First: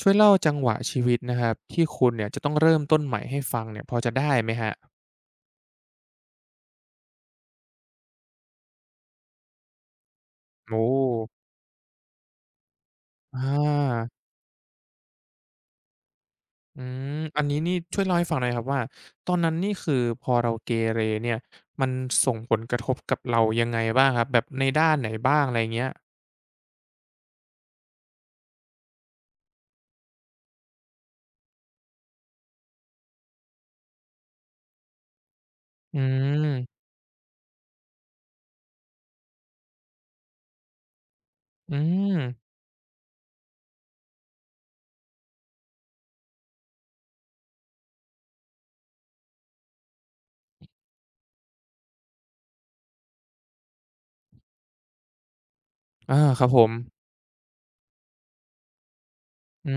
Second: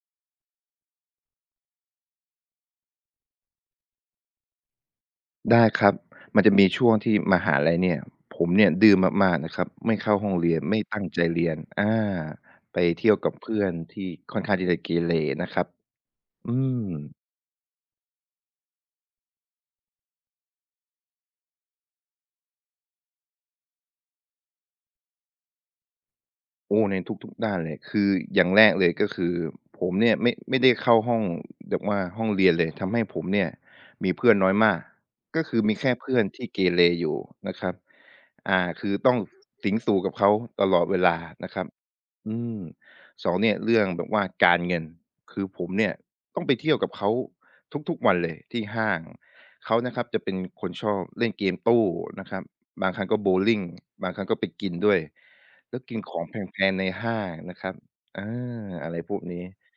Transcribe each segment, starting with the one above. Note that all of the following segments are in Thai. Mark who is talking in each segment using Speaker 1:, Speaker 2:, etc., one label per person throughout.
Speaker 1: ช่วยเล่าจังหวะชีวิตนะครับที่คุณเนี่ยจะต้องเริ่มต้นใหม่ให้ฟังเนี่ยพอจะได้ไหมครับ
Speaker 2: ได้ครับ มันจะมีช่วงที่มหาลัยเนี่ย ผมเนี่ยดื้อมากๆนะครับไม่เข้าห้องเรียน ไม่
Speaker 1: โอ้
Speaker 2: ตั้งใจเรียนไปเที่ยวกับ
Speaker 1: อ
Speaker 2: เพื่อนที่
Speaker 1: า
Speaker 2: ค่อนข้างที่จะเกเรนะครับอื
Speaker 1: อื
Speaker 2: ม
Speaker 1: มอันนี้นี่ช่วยเล่าให้ฟังหน่อยครับว่าตอนนั้นนี่คือพอเราเกเรเนี่ยมันส่งผลกระทบกับเรายังไงบ้างครับแบบในด้านไหนบ้างอะไรอย่างเงี้ย
Speaker 2: โอ้ในทุกๆด้านเลยคืออย่างแรกเลยก็คือผมเนี่ยไม่ได้เข้าห้องแบบว่าห้องเรียนเลยทำให้ผมเนี่ยมีเพื่อนน้อยมากก็คือมีแค่
Speaker 1: อื
Speaker 2: เพื่อนที่เก
Speaker 1: ม
Speaker 2: เรอยู่นะครับอ่าคือต้องสิงสู่กับเขาตลอดเวลานะครับ
Speaker 1: อืม
Speaker 2: อืมสองเนี่ยเรื่องแบบว่าการเงินคือผมเนี่ยต้องไปเที่ยวกับเขาทุกๆวันเลยที่ห้างเขานะครับจะเป็นคนชอบเล่นเกมตู้นะครับ บางครั้งก็โบว์ลิ่งบางครั้งก็ไปกินด้วยแล้วกินข
Speaker 1: อา
Speaker 2: องแ
Speaker 1: ครับ
Speaker 2: พ
Speaker 1: ผม
Speaker 2: งๆในห้างนะครับอาอะไรพวกนี้
Speaker 1: อื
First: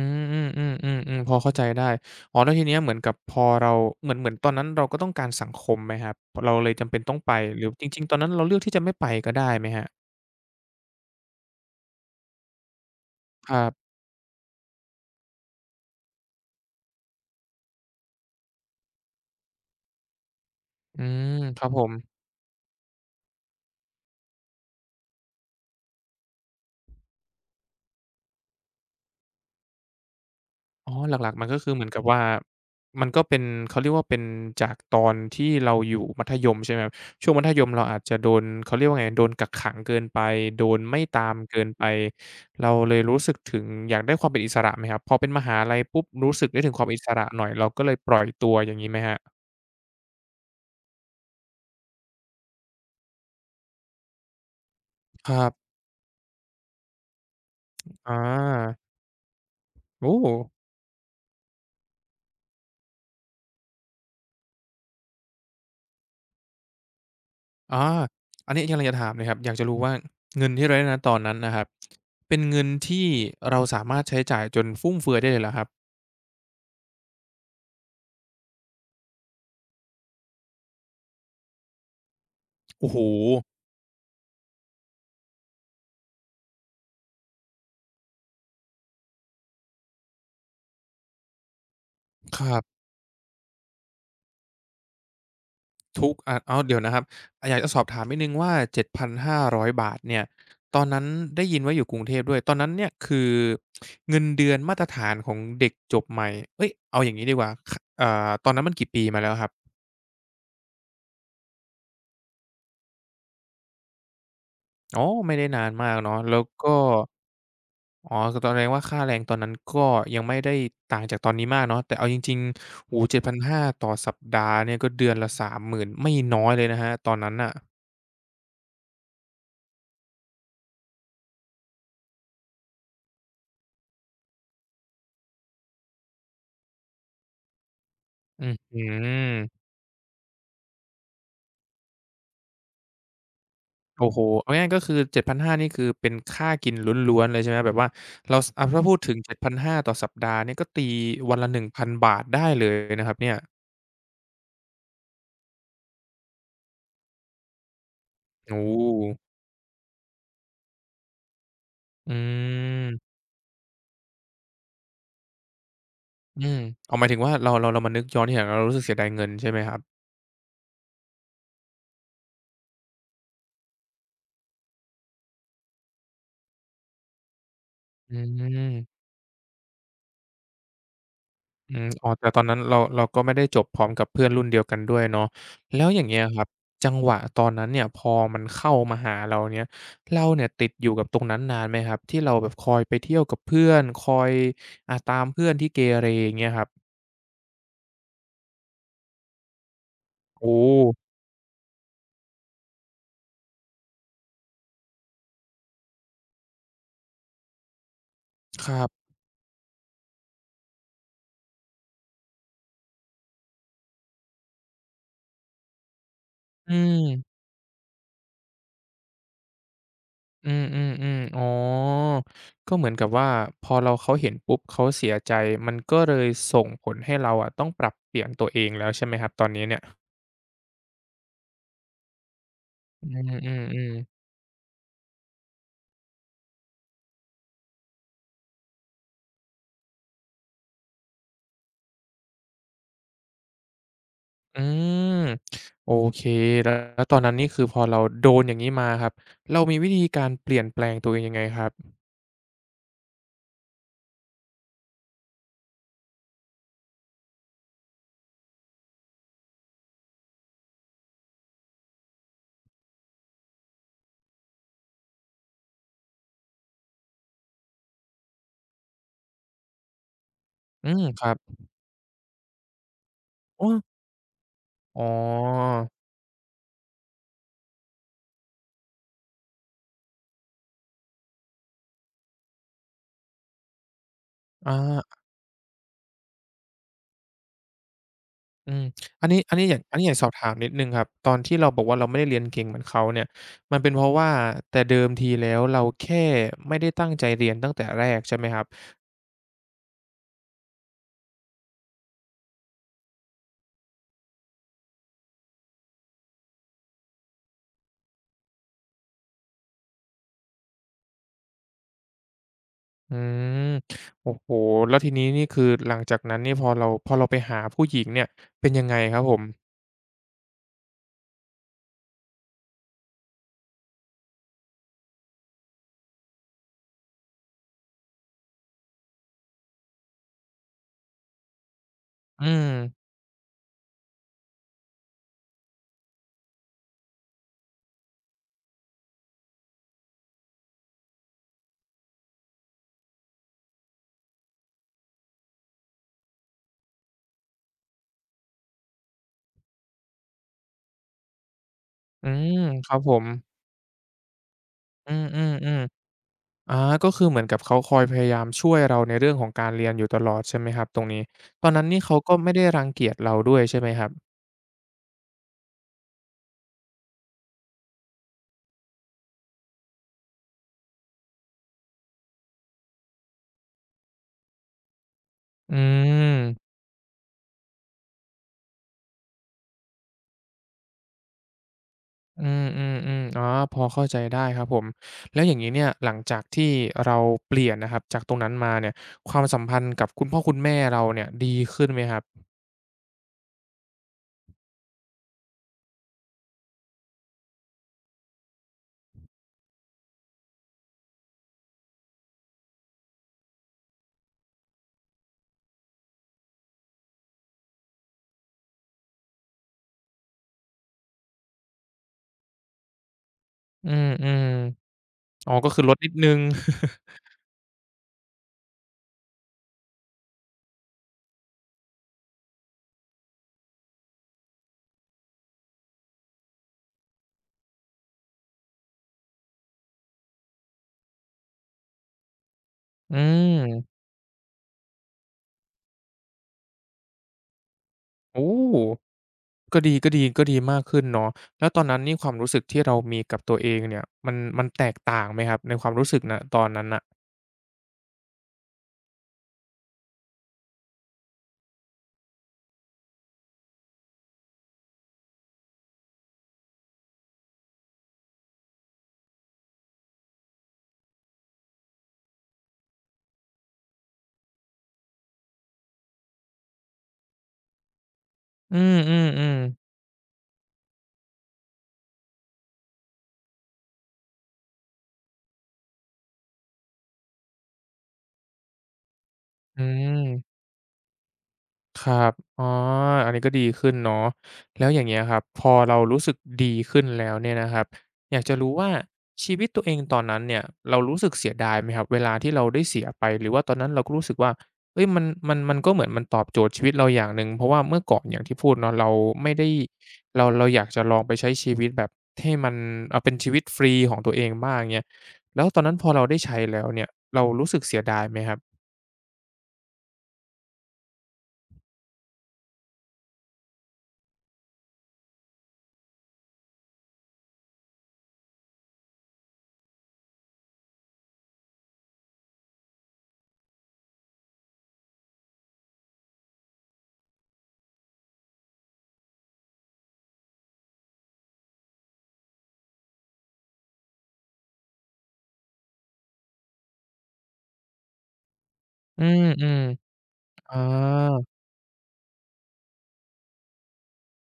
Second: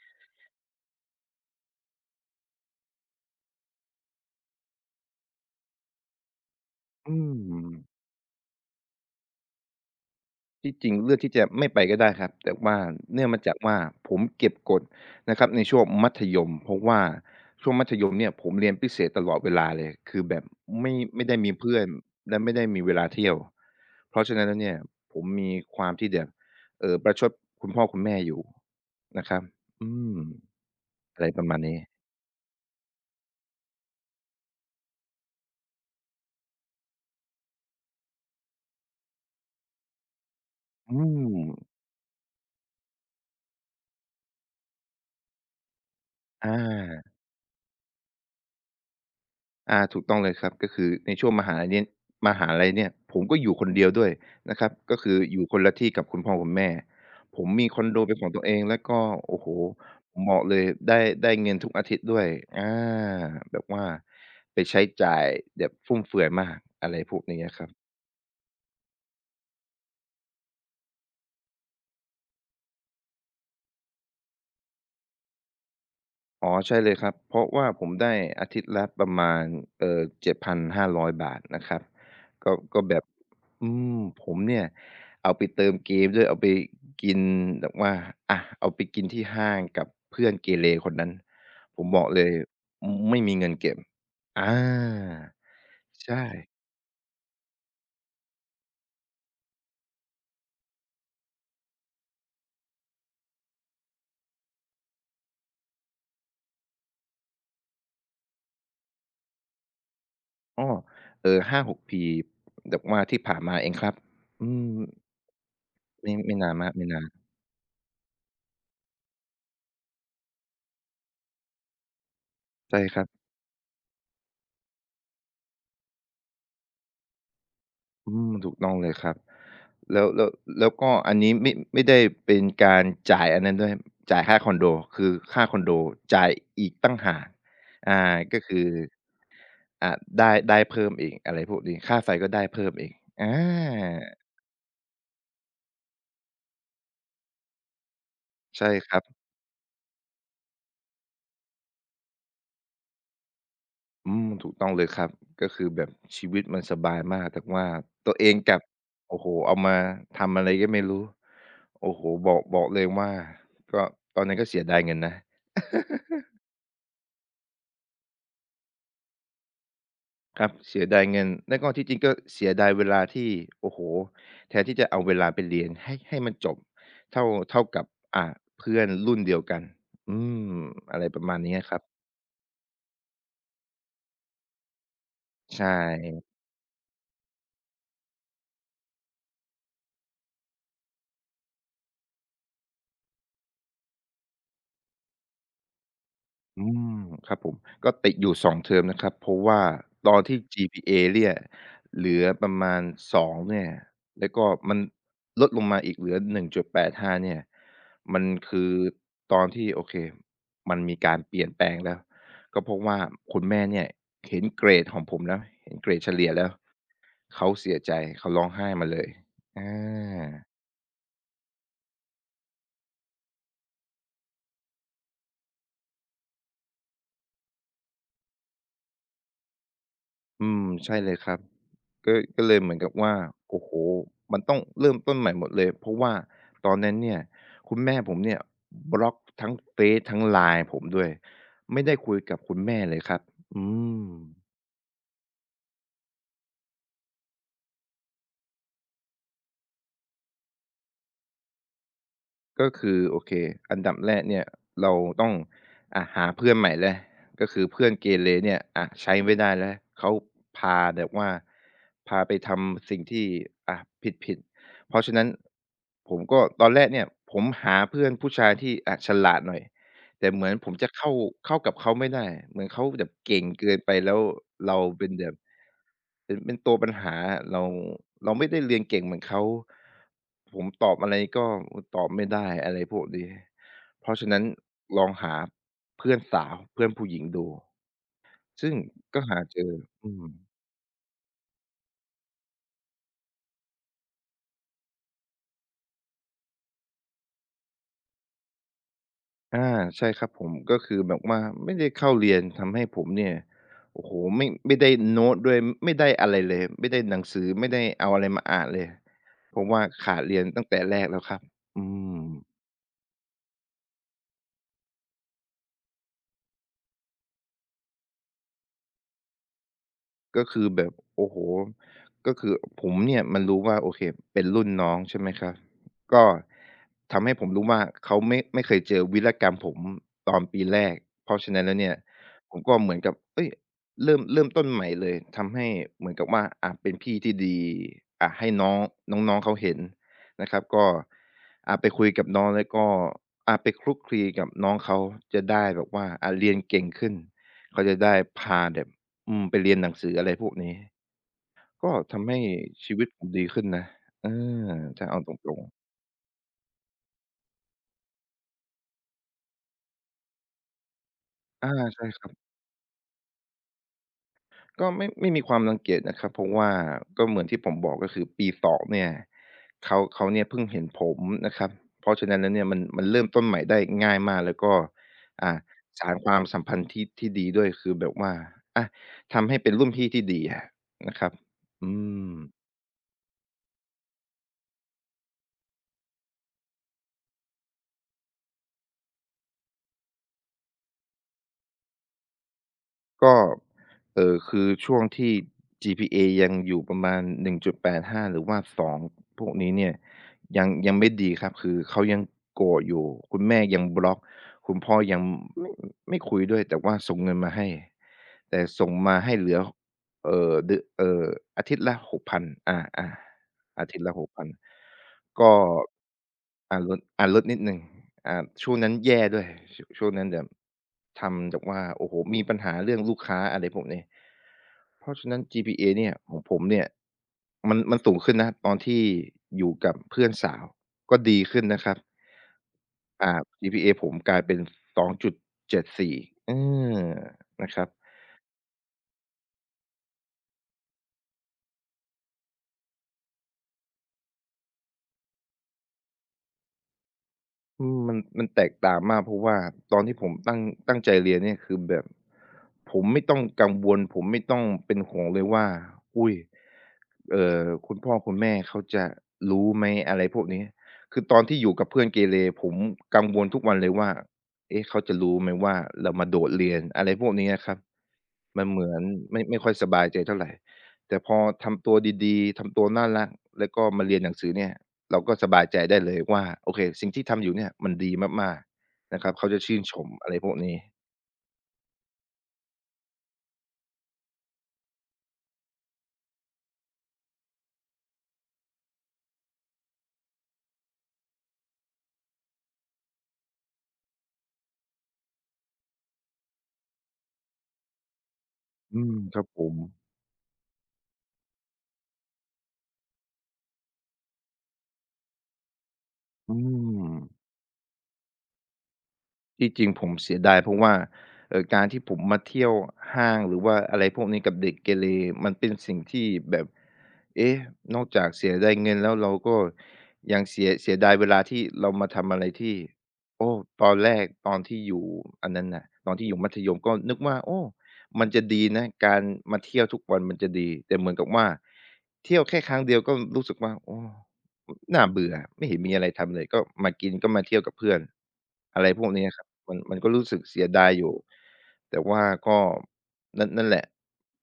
Speaker 1: มๆๆๆๆพอเข้าใจได้อ๋อแล้วทีเนี้ยเหมือนกับพอเราเหมือนเหมือนตอนนั้นเราก็ต้องการสังคมไหมครับเราเลยจำเป็น
Speaker 2: อื
Speaker 1: ต้องไปหรือ
Speaker 2: ม
Speaker 1: จริงๆตอนนั้นเราเลือกที่จะไม่ไปก็ได้ไหมครับ
Speaker 2: ที่จริงเลือกที่จะไม่ไปก็ได้ครับแต่ว่าเนื่องมา
Speaker 1: ค
Speaker 2: จาก
Speaker 1: รั
Speaker 2: ว่า
Speaker 1: บ
Speaker 2: ผมเก็บกฎนะครับในช่วงมัธยมเพราะว่าช่วงมัธยมเนี่ยผมเรียนพิเศษตลอดเวลาเลยคือแบบไม่
Speaker 1: อื
Speaker 2: ไม่
Speaker 1: ม
Speaker 2: ได้มี
Speaker 1: ครับ
Speaker 2: เพื่
Speaker 1: ผ
Speaker 2: อน
Speaker 1: ม
Speaker 2: และไม่ได้มีเวลาเที่ยวเพราะฉะนั้นแล้วเนี่ยผมมีความที่แบบประชดคุณพ่อคุณแม่อยู่นะครับอืม
Speaker 1: อ๋อห
Speaker 2: อะไร
Speaker 1: ลัก
Speaker 2: ป
Speaker 1: ๆมั
Speaker 2: ระ
Speaker 1: น
Speaker 2: มา
Speaker 1: ก็
Speaker 2: ณ
Speaker 1: คือ
Speaker 2: นี้
Speaker 1: เหมือนกับว่ามันก็เป็นเขาเรียกว่าเป็นจากตอนที่เราอยู่มัธยมใช่ไหมครับช่วงมัธยมเราอาจจะโดนเขาเรียกว่าไงโดนกักขังเกินไปโดน
Speaker 2: อื
Speaker 1: ไม่
Speaker 2: ม
Speaker 1: ตามเกินไปเราเลยรู้สึกถึงอยากได้ความเป็นอิสระไหมครับพอเป็นมหาลัยปุ๊บรู้สึก
Speaker 2: อา
Speaker 1: ได้ถึงความอิสระหน่อยเราก็เลยปล่อยตัวอย่างงี้ไหมครับ
Speaker 2: อาถูกต้องเลยครับ ก็คือในช่วงมหาลัยเนี่ยมหาลัยเนี่ยผมก็อยู่คนเดียวด้วยนะครับ ก็คือ
Speaker 1: ค
Speaker 2: อยู่
Speaker 1: รั
Speaker 2: คน
Speaker 1: บ
Speaker 2: ละที่กับคุณพ่อคุณแม่ ผมมีคอนโด
Speaker 1: อา
Speaker 2: เป็นของตัวเองแล้วก็โอ้โฮ
Speaker 1: โอ้
Speaker 2: ผมบอกเลยได้เงินทุกอาทิตย์ด้วยอาแบบว่าไปใช้จ่ายแบบฟุ่มเฟือยมากอะไรพวกนี้อะครั
Speaker 1: อา
Speaker 2: บ
Speaker 1: อันนี้กำลังจะถามเลยครับอยากจะรู้ว่าเงินที่เราได้ณตอนนั้นนะครับเป็นเงินที่เราสามารถใช้จ่ายจนฟุ่มเฟือยได้เลยเหรอครับ
Speaker 2: อ๋อใช่เลยครับเพราะว่าผมได้อาทิตย์ละประมาณเอ่อ7,500บาทนะครับก็
Speaker 1: โอ้
Speaker 2: แบ
Speaker 1: โฮ
Speaker 2: บอืมผมเนี่ยเอาไปเติมเกมด้วยเอาไปกินแบบว่าอะเอาไปกินที่ห้างกับเพื่อนเกเรคนนั้นผมบอกเลย
Speaker 1: ครับ
Speaker 2: อมไม่มีเงินเก็บอา
Speaker 1: ทุก
Speaker 2: ใช่
Speaker 1: อ้าวเดี๋ยวนะครับอาอยากจะสอบถามนิดหนึ่งว่าเจ็ดพันห้าร้อยบาทเนี่ยตอนนั้นได้ยินว่าอยู่กรุงเทพด้วยตอนนั้นเนี่ยคือเงินเดือนมาตรฐานของเด็กจบใหม่เฮ้ยเอาอย่างงี้ดีกว่าคอ่าตอนนั้นมันกี่ปีมาแล้วครับ
Speaker 2: อ้อเอ่อห6ปีแบบว่าที่ผ่านมาเองครับอืม
Speaker 1: อ๋อไม่ได้นานมาก
Speaker 2: ไม่
Speaker 1: เนาะแล้
Speaker 2: ไม่
Speaker 1: ว
Speaker 2: นาน
Speaker 1: ก็
Speaker 2: มากไม่นาน
Speaker 1: อ๋อคือตอนแรงว่าค่าแรงตอนนั้นก็ยังไม่ได้ต่างจากตอนนี้มากเนาะแต่เอาจริง
Speaker 2: ใช่
Speaker 1: ๆ
Speaker 2: ค
Speaker 1: โอ้โฮ
Speaker 2: รั
Speaker 1: เจ็ด
Speaker 2: บ
Speaker 1: พันห้าต่อสัปดาห์เนี่ยก็เดือนละสามหมื่นไม่น้อยเลยนะครับตอนนั้นน่ะ
Speaker 2: อืมถูกต้องเลยครับ แล้วแล้วแล้วก็อันนี้ไม่ได้เป็นการจ่ายอันนั้นด้วยจ่ายค่าคอนโดคือค่าคอนโดจ่ายอีกต่างหากอาก็
Speaker 1: อื้อ
Speaker 2: คือ
Speaker 1: ฮือ
Speaker 2: อ่าได้เพิ่มอีกอะไรพวกนี้ค่าไฟก็ได้เพิ่มอีกอา
Speaker 1: โอ้โฮเอาง่ายๆก็คือ7 5พันห้านี่คือเป็นค่ากินล้วนๆเลยใช่ไหมแบบว่าเราสอ่า
Speaker 2: ใช่
Speaker 1: ถ้า
Speaker 2: ค
Speaker 1: พู
Speaker 2: รั
Speaker 1: ด
Speaker 2: บ
Speaker 1: ถึงเจ็ดพันห้าต่อสัปดาห์เนี่ยก็ตีวันละหนึ่งพันบาทได้เลยนะครับเนี่ย
Speaker 2: อืมถูกต้องเลยครับก็คือแบบชีวิตมันสบายมากแต่ว่าตัวเองกลั
Speaker 1: โอ้
Speaker 2: บ
Speaker 1: โฮ
Speaker 2: โอ้โฮเอามาทำอะไรก็ไม่รู้โอ้โฮ
Speaker 1: อื
Speaker 2: บอกเลยว่า
Speaker 1: ม
Speaker 2: ก็ตอนนั้นก็เสียดายเงินนะ
Speaker 1: อืมอ๋อหมายถึงว่าเรามานึกย้อนทีหลังเรารู้สึกเสียดายเงินใช่ไหมครับ
Speaker 2: ครับเสียดายเงินแล้วก็ที่จริงก็เสียดายเวลาที่โอ้โฮแทนที่จะเอาเวลาไปเรียนให้มันจบเท่าเท่ากับ
Speaker 1: อื
Speaker 2: อ่า
Speaker 1: ม
Speaker 2: เพื่อนรุ่นเดียวกันอืมอะไรประมาณเนี้ยค
Speaker 1: อื
Speaker 2: รับ
Speaker 1: มอ๋อแต่ตอนนั้นเราก็ไม่ได้จบพร้อมกับเพื่อนรุ่นเดียวกันด้วยเนาะ
Speaker 2: ใช่
Speaker 1: แล้วอย่างเงี้ยครับ จังหวะตอนนั้นเนี่ยพอมันเข้ามาหาเราเนี่ยเราเนี่ยติดอยู่กับตรงนั้นนานไหมครับที่เราแบบคอยไปเที่ยวกับเพื่อนคอยอ่าตามเพื่อนที่เกเรอย่างเงี้ยค
Speaker 2: อื
Speaker 1: รับ
Speaker 2: มครับผมก็ติดอยู่2เทอมนะครับเพราะว่าตอนที่
Speaker 1: โอ้
Speaker 2: GPA เนี่ยเหลือประมาณ2เนี่ยแล้วก็มันลดลงมาอีกเหลือ1.85เนี่ยมันคื
Speaker 1: ค
Speaker 2: อ
Speaker 1: รับ
Speaker 2: ตอนที่โอเคมันมีการเปลี่ยนแปลงแล้วก็เพราะว่าคุณแม่เนี่ยเห็นเกรดของผมแล้วเห็นเกรดเฉลี่ยแล้ว
Speaker 1: อืม
Speaker 2: เขาเสียใจเขาร้องไห้มาเลยอา
Speaker 1: อืมๆๆอ๋อก็เหมือนกับว่าพอเราเขาเห็นปุ๊บเขาเสียใจมันก็เลยส่งผลให้เราอะต้องปรับเปลี่ยนตัวเองแล้วใช่ไหมครับตอนนี้เนี่ย
Speaker 2: อืมใช่เลยครับก็เลยเหมือนกับว่า
Speaker 1: อื
Speaker 2: โอ้โฮ
Speaker 1: อๆๆ
Speaker 2: มันต้องเริ่มต้นใหม่หมดเลยเพราะว่าตอนนั้นเนี่ยคุณแม่ผมเนี่ยบล็อกทั้งเฟซทั้ง LINE ผมด้วยไม่ได้คุยกับคุณแม่เลยครับอืม
Speaker 1: อืมโอเคแล้วแล้วตอนนั้นนี่คือพอเราโดนอย่างงี้มาครับเรามีวิธีการเปลี่ยนแปลงตัวเองยังไงครับ
Speaker 2: ก็คือโอเคอันดับแรกเนี่ยเราต้องอ่ะหาเพื่อนใหม่แล้วก็คือเพื่อนเกเรเนี่ยอ่ะใช้ไม่ได้แล้วเขาพาแบบว่าพาไปทำสิ่งที่อ่ะผิดๆเพราะฉะนั้นผมก็ตอนแรกเนี่ยผมหาเพื่อนผู้ชายที่อ่ะฉลาดหน่อย แต่เหมือนผม
Speaker 1: อื
Speaker 2: จะ
Speaker 1: ม
Speaker 2: เข้า
Speaker 1: ครับ
Speaker 2: เข้ากับเขาไม่ได้เหมือนเขาแบบเก่งเกิ
Speaker 1: โอ้
Speaker 2: นไปแล้วเรา
Speaker 1: อ๋อ
Speaker 2: เป็นแบบเป็นตัวปัญหาเราเราไม่ได้เรียนเก่งเหมือนเขาผมตอบอะไรก็ตอบไม่ได้อะไรพวกนี้เพราะฉะนั้นลอง
Speaker 1: อา
Speaker 2: หาเพื่อนสาวเพื่อนผู้หญิงดู
Speaker 1: อื
Speaker 2: ซึ่ง
Speaker 1: ม
Speaker 2: ก็
Speaker 1: อัน
Speaker 2: หา
Speaker 1: นี้อัน
Speaker 2: เจ
Speaker 1: นี้
Speaker 2: อ
Speaker 1: อยากอันนี้อ
Speaker 2: อื
Speaker 1: ยาก
Speaker 2: ม
Speaker 1: สอบถามนิดหนึ่งครับตอนที่เราบอกว่าเราไม่ได้เรียนเก่งเหมือนเขาเนี่ยมันเป็นเพราะว่าแต่เดิมทีแล้วเราแค่ไม่ได้ตั้งใจเรียนตั้งแต่แรกใช่ไหมครับ
Speaker 2: อาใช่ครับผมก็คือแบบว่าไม่ได้เข้าเรียนทำให้ผมเนี่ยโอ้โฮไม่ได้โน้ตด้วยไม่ได้อะไรเลยไม่ได้หนังสือไม่ได้เอาอะไรมาอ่านเลยเพราะว่าขาดเรียนตั้งแต่แรกแล้วครับอืม
Speaker 1: อืมโอ้โฮแล้วทีนี้นี่คือหลังจากนั้นนี่พอเราไปหาผู้หญิงเนี่ยเป็นยังไงครับผม
Speaker 2: ก็คือแบบโอ้โฮก็คือผมเนี่ยมันรู้ว่าโอเคเป็นรุ่นน้องใช่ไหมครับก็ทำให้ผมรู้ว่าเขาไม่เคยเจอวีรกรรมผมตอนปีแรกเพราะฉะนั้นแล้วเนี่ย
Speaker 1: อื
Speaker 2: ผม
Speaker 1: ม
Speaker 2: ก็เหมือนกับเฮ้ยเริ่มต้นใหม่เลยทำให้เหมือนกับว่าอาเป็นพี่ที่ดีอาให้น้องน้องๆเขาเห็นนะครับก็อาไปคุยกับน้องแล้วก็อาไปคลุกคลีกับน้องเขาจะได้แบบว่าอาเรียนเก่งขึ้นเขาจะได้พาแบบ ไปเรียนหนังสืออะไรพวกนี้ก็
Speaker 1: อื
Speaker 2: ทำให้
Speaker 1: มค
Speaker 2: ชี
Speaker 1: รับ
Speaker 2: วิต
Speaker 1: ผ
Speaker 2: ผ
Speaker 1: ม
Speaker 2: มดีขึ้นนะเออถ้า
Speaker 1: อื
Speaker 2: เอา
Speaker 1: ม
Speaker 2: ตร
Speaker 1: อืม
Speaker 2: ง
Speaker 1: อม
Speaker 2: ๆ
Speaker 1: อาก็คือเหมือนกับเขาคอยพยายามช่วยเราในเรื่องของการเรียนอยู่ตลอดใช่ไหมครับตรงนี้ตอ
Speaker 2: อา
Speaker 1: นนั้นนี่
Speaker 2: ใช่
Speaker 1: เขา
Speaker 2: ครับ
Speaker 1: ก็ไม่ได้รังเกียจเราด้วยใช่ไหมครับ
Speaker 2: ก็ไม่มีความรังเกียจนะครับเพราะว่าก็เหมือนที่ผมบอกก็คือปี2เนี่ยเขาเนี่ยเพิ่งเห็นผมนะครับเพราะฉะนั้นแล้วเนี่ยมันเริ่มต้นใหม่ได้ง่ายมากแล้วก็อ่า
Speaker 1: อื
Speaker 2: สานความสัม
Speaker 1: ม
Speaker 2: พันธ์ที่ที่ดีด้วยคือแบบว่าอะทำให้เป็นรุ่นพี่ที่ดีอะนะครับอืม
Speaker 1: อืมๆๆอ๋อพอเข้าใจได้ครับผมแล้วอย่างงี้เนี่ยหลังจากที่เราเปลี่ยนนะครับจากตรงนั้นมาเนี่ยความสัมพันธ์กับคุณพ่อคุณแม่เราเนี่ยดีขึ้นไหมครับ
Speaker 2: ก็คือช่วงที่ GPA ยังอยู่ประมาณ1.85หาหรือว่า2พวกนี้เนี่ยยังไม่ดีครับคือเขายังโกรธอยู่คุณแม่ยังบล็อกคุณพ่อยังไม่ไม่คุยด้วยแต่ว่าส่งเงินมาให้แต่ส่งมาให้เหลือเอ่อเดือเอ่ออาทิตย์ละ6,000อาๆ อา
Speaker 1: อื
Speaker 2: ทิตย์
Speaker 1: ม
Speaker 2: ละ6,000กพัน
Speaker 1: ๆอ๋
Speaker 2: ก็
Speaker 1: อก็คือลดนิดหนึ่ง
Speaker 2: ลดลดนิดหนึ่งช่วงนั้นแย่ด้วยช่วงนั้นแบบทำแบบว่าโอ้โฮมีปัญหาเรื่องลูกค้าอะไรพวกนี้เพราะฉะนั้น GPA เนี่ยของผมเนี่ยมันสูงขึ้นนะตอนที่อยู่กับเพื่อนสาวก็ดีขึ้นนะครับ
Speaker 1: อื
Speaker 2: อ่า GPA
Speaker 1: ม
Speaker 2: ผมกลายเป็น2.74เจ็ดสี่เออนะครับ
Speaker 1: โอ้ ก็ดีมากขึ้นเนาะแล้วตอนนั้นนี่ความรู้สึกที่เรามีกับตัวเองเนี่ยมันมันแตกต่างไหมครับในความรู้สึกณตอนนั้นน่ะ
Speaker 2: อืมมันแตกต่างมากเพราะว่าตอนที่ผมตั้งใจเรียนเนี่ยคือแบบผมไม่ต้องกังวลผมไม่ต้องเป็นห่วงเลยว่าอุ๊ยเอ่อคุณพ่อคุณแม่เขาจะรู้ไหมอะไรพวกนี้คือตอนที่อยู่กับเพื่อนเกเรผมกังวลทุกวันเลยว่าเอ๊ะเขาจะรู้ไหมว่าเรามาโดดเรียนอะไรพวกนี้อะครับมัน
Speaker 1: อื
Speaker 2: เหมือนไม่
Speaker 1: ม
Speaker 2: ไม่ค่
Speaker 1: ๆ
Speaker 2: อยส
Speaker 1: ๆ
Speaker 2: บายใจเท่าไรแต่พอทำตัวดีๆทำตัวน่ารักแล้วก็มาเรียนหนังสือเนี่ย เราก็สบายใจได้เลยว่าโอเคสิ่งที่ทำอยู่เนี่ยมันดีมากๆนะครับเขาจะชื่
Speaker 1: อื
Speaker 2: นชมอะไรพวก
Speaker 1: ม
Speaker 2: นี้
Speaker 1: ครับอ๋ออันนี้ก็ดีขึ้นเนาะแล้วอย่างเงี้ยครับพอเรารู้สึกดีขึ้นแล้วเนี่ยนะครับ อยากจะรู้ว่าชีวิตตัวเองตอนนั้นเนี่ย เรารู้สึกเสียดายไหมครับเวลาที่เราได้เสียไป หรือว่าตอนนั้นเราก็รู้สึกว่าเฮ้ยมันก็เหมือนมันตอบโจทย์ชีวิตเราอย่างหนึ่งเพราะว่าเมื่อก่อนอย่างที่พูดเนาะ
Speaker 2: อื
Speaker 1: เรา
Speaker 2: มครับ
Speaker 1: ไม่
Speaker 2: ผ
Speaker 1: ได้
Speaker 2: ม
Speaker 1: เราอยากจะลองไปใช้ชีวิตแบบให้มันเอาเป็นชีวิตฟรีของตัวเองบ้างเงี้ยแล้วตอนนั้นพอเราได้
Speaker 2: อื
Speaker 1: ใช้แล้วเนี่ยเรา
Speaker 2: ม
Speaker 1: รู้สึกเสียดายไหมครับ
Speaker 2: ที่จริงผมเสียดายเพราะว่าการที่ผมมาเที่ยวห้างหรือว่าอะไรพวกนี้กับเด็กเกเรมันเป็นสิ่งที่แบบเอ๊ะนอกจากเสียดายเงินแล้วเราก็ยังเสียดายเวลาที่เรามาทำอะไรที่โอ้ตอนแรกตอนที่อยู่อันนั้นน่ะตอนที่อยู่มัธยมก็นึกว่าโอ้มันจะดีนะการมาเที่ยวทุกวันมันจะดีแต่เหมือนกับว่าเที่ยวแค่ครั้งเดียวก็รู้สึกว่าโอ้ น่าเบื่อไม่เห็นมีอะไรทำเลยก็มากินก็มาเที่ยวกับเพื่อนอะไรพวก
Speaker 1: อื
Speaker 2: นี้อะครับมั
Speaker 1: ม
Speaker 2: นมันก็รู้สึกเสี
Speaker 1: ๆ
Speaker 2: ย
Speaker 1: อา
Speaker 2: ดายอยู่แต่ว่าก็นั่นนั่นแหละ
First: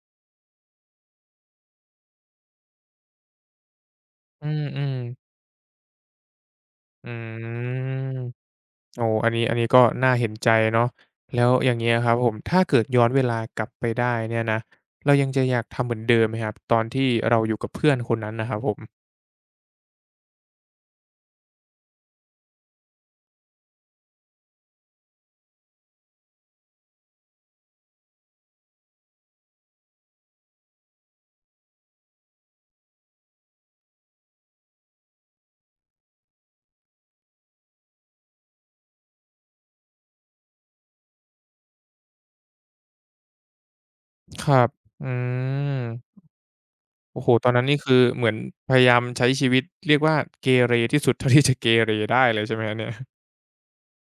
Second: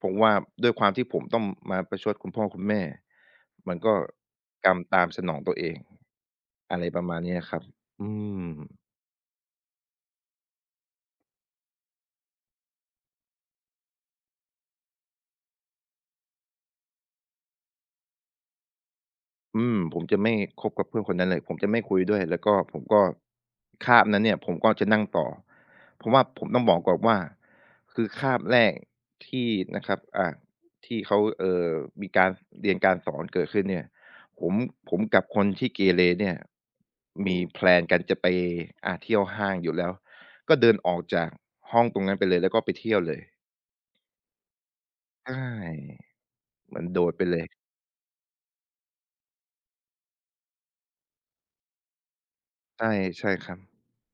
Speaker 2: ผมว่าด้วยความที่ผมต้องมาประชดคุณพ่อคุณแม่มันก็
Speaker 1: อื
Speaker 2: กรรม
Speaker 1: ม
Speaker 2: ตามส
Speaker 1: ๆ
Speaker 2: นองตัวเองอะไรประ
Speaker 1: อื
Speaker 2: มาณนี้อะครับ
Speaker 1: ม
Speaker 2: อืม
Speaker 1: โอ้อันนี้ก็น่าเห็นใจเนาะแล้วอย่างเงี้ยครับผมถ้าเกิดย้อนเวลากลับไปได้เนี่ยนะเรายังจะอยากทำเหมือนเดิมไหมครับตอนที่เราอยู่กับเพื่อนคนนั้นน่ะครับผม
Speaker 2: อืมผมจะไม่คบกับเพื่อนคนนั้นเลยผมจะไม่คุยด้วยแล้วก็ผมก็คาบนั้นเนี่ยผมก็จะนั่งต่อเพราะว่าผมต้องบอกก่อนว่าคือคาบแรกที่นะครับที่เขามีการเรียนการสอนเกิดขึ้นเนี่ยผมผมกับคนที่เกเรเนี่ยมีแพลนกันจะไปเที่ยวห้างอยู่แล้วก็เดินออกจากห้องตรงนั้นไปเลยแล้วก็ไปเที่ยวเลย
Speaker 1: ครับอื
Speaker 2: ใช
Speaker 1: ม
Speaker 2: ่เหมือนโดด
Speaker 1: โอ้
Speaker 2: ไป
Speaker 1: โฮ
Speaker 2: เลย
Speaker 1: ตอนนั้นนี่คือเหมือนพยายามใช้ชีวิตเรียกว่าเกเรที่สุดเท่าที่จะเกเรได้เลยใช่ไหมครับเนี่
Speaker 2: ใช่
Speaker 1: ย
Speaker 2: ใช่ครับ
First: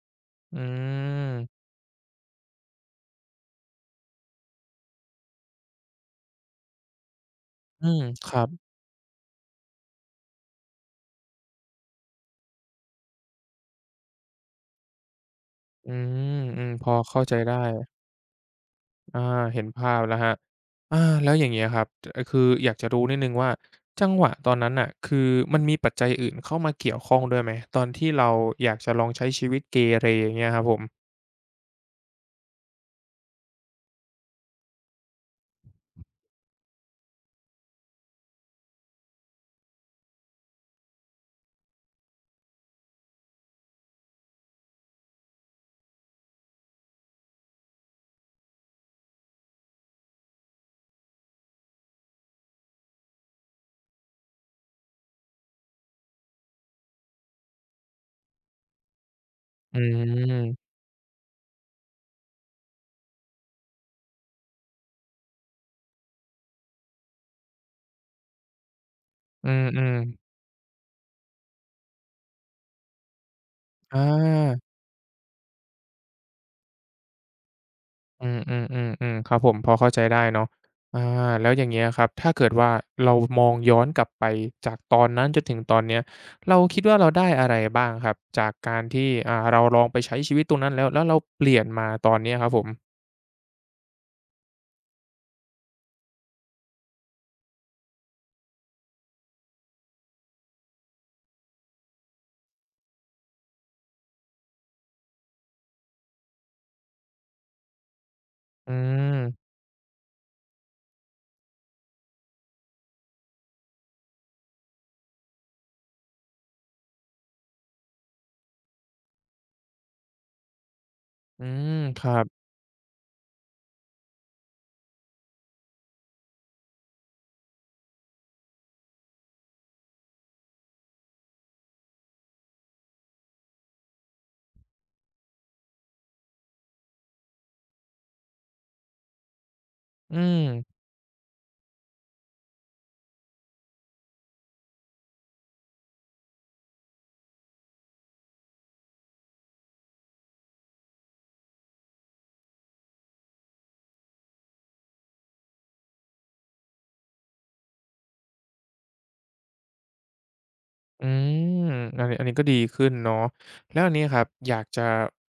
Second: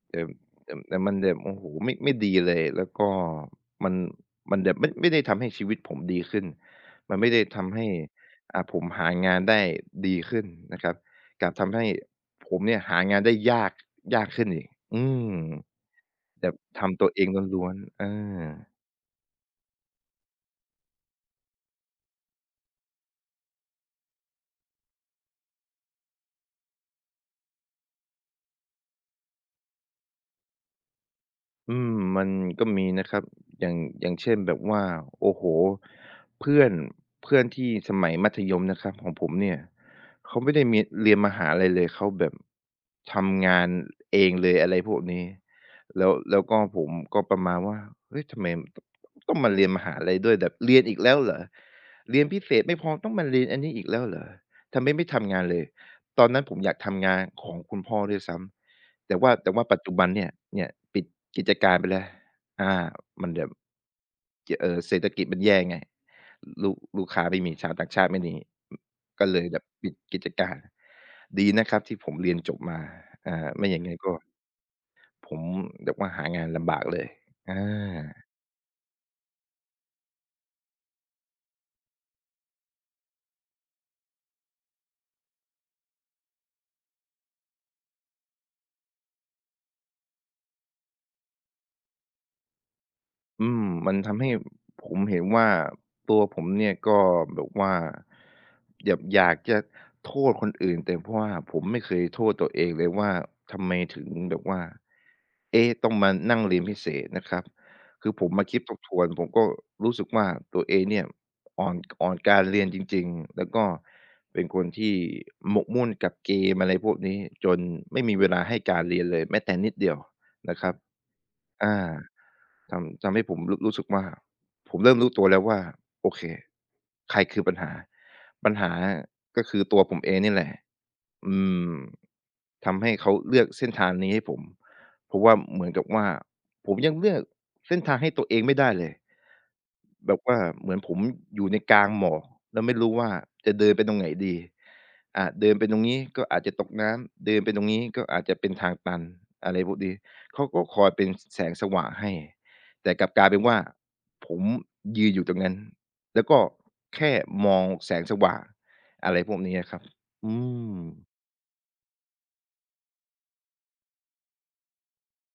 Speaker 2: แต่
Speaker 1: อื
Speaker 2: แต่มันแบบโอ้โฮ
Speaker 1: ม
Speaker 2: ไม่ดีเลยแล้วก็มันมันแบบไม่ได้ทำให้ชีวิตผมดีขึ้นมันไม่ได้ทำ
Speaker 1: อื
Speaker 2: ให้
Speaker 1: มครับ
Speaker 2: ผมหางานได้ดีขึ้นนะครับกลับทำให้ผมเนี่ยหางานได้ยากขึ้นอีกอืม
Speaker 1: อืม
Speaker 2: แบบ
Speaker 1: อืมพอ
Speaker 2: ทำตัวเอ
Speaker 1: เข้า
Speaker 2: ง
Speaker 1: ใจได้
Speaker 2: ล้วนๆเออ
Speaker 1: อาเห็นภาพแล้วครับอาแล้วอย่างเงี้ยครับคืออยากจะรู้นิดหนึ่งว่าจังหวะตอนนั้นน่ะคือมันมีปัจจัยอื่นเข้ามาเกี่ยวข้องด้วยไหม ตอนที่เราอยากจะลองใช้ชีวิตเกเรอย่างเงี้ยครับผม
Speaker 2: อืมมันก็มีนะครับอย่างเช่นแบบว่าโอ้โฮเพื่อนเพื่อนที่สมัยมัธยมนะครับของผมเนี่ยเขาไม่ได้มีเรียนมหาลัยเลยเขาแบบทำงานเองเลยอะไรพวกนี้แล้วก็ผมก็ประมาณว่าเฮ้ยทำไมตต้องมาเรียนมหาลัยด้วยแบบเรียนอีกแล้วเหรอเรียนพิเศษไม่พอต้องมาเรียนอันนี้อีกแล้วเหรอทำไมไม่ทำงานเลยตอนนั้นผมอยากทำงานของคุณพ่อด้วยซ้ำ แต่ว่า
Speaker 1: อื
Speaker 2: ปัจจุบันเนี่ยเนี่ย
Speaker 1: ม
Speaker 2: ปิดกิจการไปแล้วอามันแบบจเอ่อเศรษฐกิจมันแย่ไงลูกค้าไม่มีชาวต่างชาติไม่มีก็เลย
Speaker 1: อื
Speaker 2: แบบปิ
Speaker 1: ม
Speaker 2: ดกิ
Speaker 1: ๆ
Speaker 2: จการดีนะครับที่ผมเรียนจบมาไม่อย่างงั้
Speaker 1: อ
Speaker 2: นก็
Speaker 1: า
Speaker 2: ผมแบบว่าหางานลำบากเลยอา
Speaker 1: อืมๆๆๆครับผมพอเข้าใจได้เนาะอาแล้วอย่างเงี้ยครับถ้าเกิดว่าเรามองย้อนกลับไปจากตอนนั้นจนถึงตอนเนี้ยเราคิดว่าเราได้อะไรบ้างครับจากการที่เราลองไปใช้ชีวิตตรงนั้นแล้วเราเปลี่ยนมาตอนเนี้ยครับผม
Speaker 2: อืมมันทำให้ผมเห็นว่าตัวผมเนี่ยก็แบบว่าอยากจะโทษคนอื่นแต่เพราะว่าผมไม่เคยโทษตัวเองเลยว่าทำไมถึงแบบว่าเอ๊ะต้องมานั่งเรียนพิเศษนะครับคือผมมาคิด
Speaker 1: อื
Speaker 2: ทบทวนผมก็
Speaker 1: ม
Speaker 2: รู้สึกว่าตัวเองเนี่ยอ่อนอ่อนการเรียนจริงๆแล้วก็เป็นคนที่หมกมุ่นกับเกมอะไรพวกนี้จนไม่มีเวลาให้การเรียนเลยแม้แต่นิดเดียวนะครับ
Speaker 1: อืม
Speaker 2: อา
Speaker 1: ครับ
Speaker 2: ทำให้ผมรู้สึกว่าผมเริ่มรู้ตัวแล้วว่าโอเคใครคือปัญหาปัญหาก็คือตัวผมเองนี่แหละอืมทำให้เขาเลือกเส้นทางนี้ให้ผมเพราะว่าเหมือนกับว่าผมยังเลือกเส้นทางให้ตัวเองไม่ได้เลยแบ
Speaker 1: อื
Speaker 2: บว่า
Speaker 1: ม
Speaker 2: เหมือนผมอยู่ในกลางหมอกแล้วไม่รู้ว่าจะเดินไปตรงไหนดีอาเดินไปตรงนี้ก็อาจจะตกน้ำเดินไปตรงนี้ก็อาจจะเป็นทางตันอะไรพวกนี้เขาก็คอยเป็นแสงสว่างให้ แต่กลับกลายเป็นว่าผมยืนอยู่ตรงนั้นแล้วก็แค่มองแสงสว่างอะไรพวกนี้อะครับอืม
Speaker 1: อืมอันนี้ก็ดีขึ้นเนาะแล้วอันนี้ครับ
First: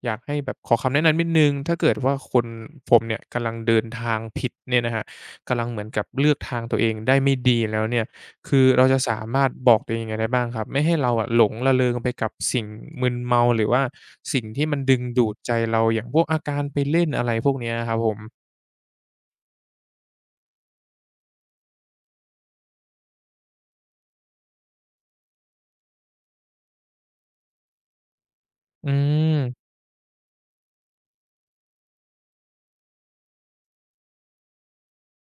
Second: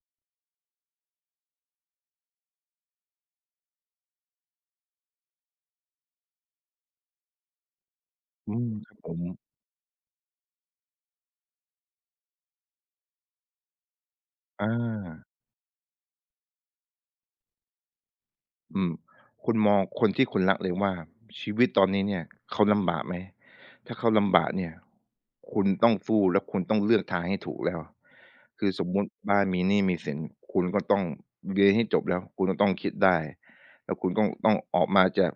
Speaker 1: อยากให้แบบขอคำแนะนำนิดหนึ่งถ้าเกิดว่าคนผมเนี่ยกำลังเดินทางผิดเนี่ยนะครับกำลังเหมือนกับเลือกทางตัวเองได้ไม่ดีแล้วเนี่ย
Speaker 2: อื
Speaker 1: คือ
Speaker 2: ม
Speaker 1: เรา
Speaker 2: ครับ
Speaker 1: จะ
Speaker 2: ผ
Speaker 1: สา
Speaker 2: ม
Speaker 1: มารถบอกตัวเองยังไงได้บ้างครับไม่ให้เราอะหลงระเริงไปกับสิ่งมึนเมาหรือว่าสิ่งที่
Speaker 2: อา
Speaker 1: มันดึงดูดใจเราอย่างพวกอาการไปเล่นอะไรพวกเนี้ยครับผม
Speaker 2: อืมคุณมองคนที่คุณรักเลยว่าชีวิตตอนนี้เนี่ยเขาลำบากไหมถ้าเขาลำบากเนี่ยคุณต้องสู้และคุณต้องเลือกทางให้ถูกแล้วคือสม
Speaker 1: อื
Speaker 2: มุติบ้านมีห
Speaker 1: ม
Speaker 2: นี้มีสินคุณก็ต้องเรียนให้จบแล้วคุณก็ต้องคิดได้แล้วคุณก็ต้องออกมาจาก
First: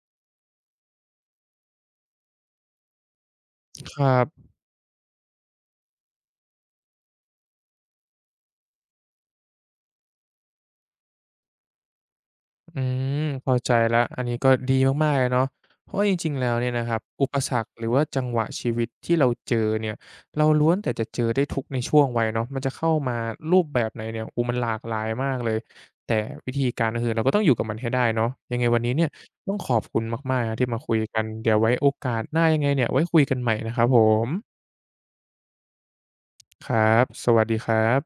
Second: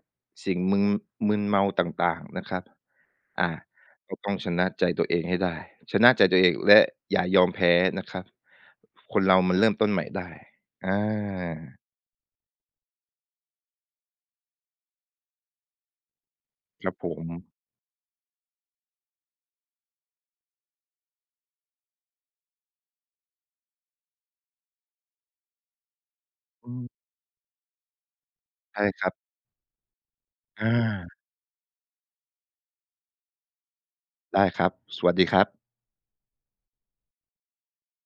Speaker 2: สิ่งมึนเมาต่างๆนะครับอา
Speaker 1: ครั
Speaker 2: ก็ต้องช
Speaker 1: บ
Speaker 2: นะใจตัวเองให้ได้ชนะใจตัวเองและอย่ายอมแพ้นะครับคนเรามันเริ่มต้นใหม่ได้อา
Speaker 1: อืมเข้าใจแล้วอันนี้ก็ดีมากๆเลยเนาะเพราะว่าจริงๆแล้วเนี่ย
Speaker 2: ค
Speaker 1: นะค
Speaker 2: รับ
Speaker 1: รับ
Speaker 2: ผม
Speaker 1: อุปสรรคหรือว่าจังหวะชีวิตที่เราเจอเนี่ยเราล้วนแต่จะเจอได้ทุกในช่วงวัยเนาะมันจะเข้ามารูปแบบไหนเนี่ยอ้มันหลากหลายมากเลยแต่วิธี
Speaker 2: อื
Speaker 1: การก็
Speaker 2: ม
Speaker 1: คือเราก็ต้องอยู่กับมันให้ได้เนาะยังไงวัน
Speaker 2: ใช่
Speaker 1: นี้
Speaker 2: ค
Speaker 1: เนี่ย
Speaker 2: รับ
Speaker 1: ต้องขอบคุณมากๆนะที่
Speaker 2: อา
Speaker 1: มาคุยกันเดี๋ยวไว้โอกาสหน้ายังไงเนี่ยไว้คุยกันใหม่นะครับผม
Speaker 2: ได้ครับ สวัสดีครับ
Speaker 1: ครับสวัสดีครับ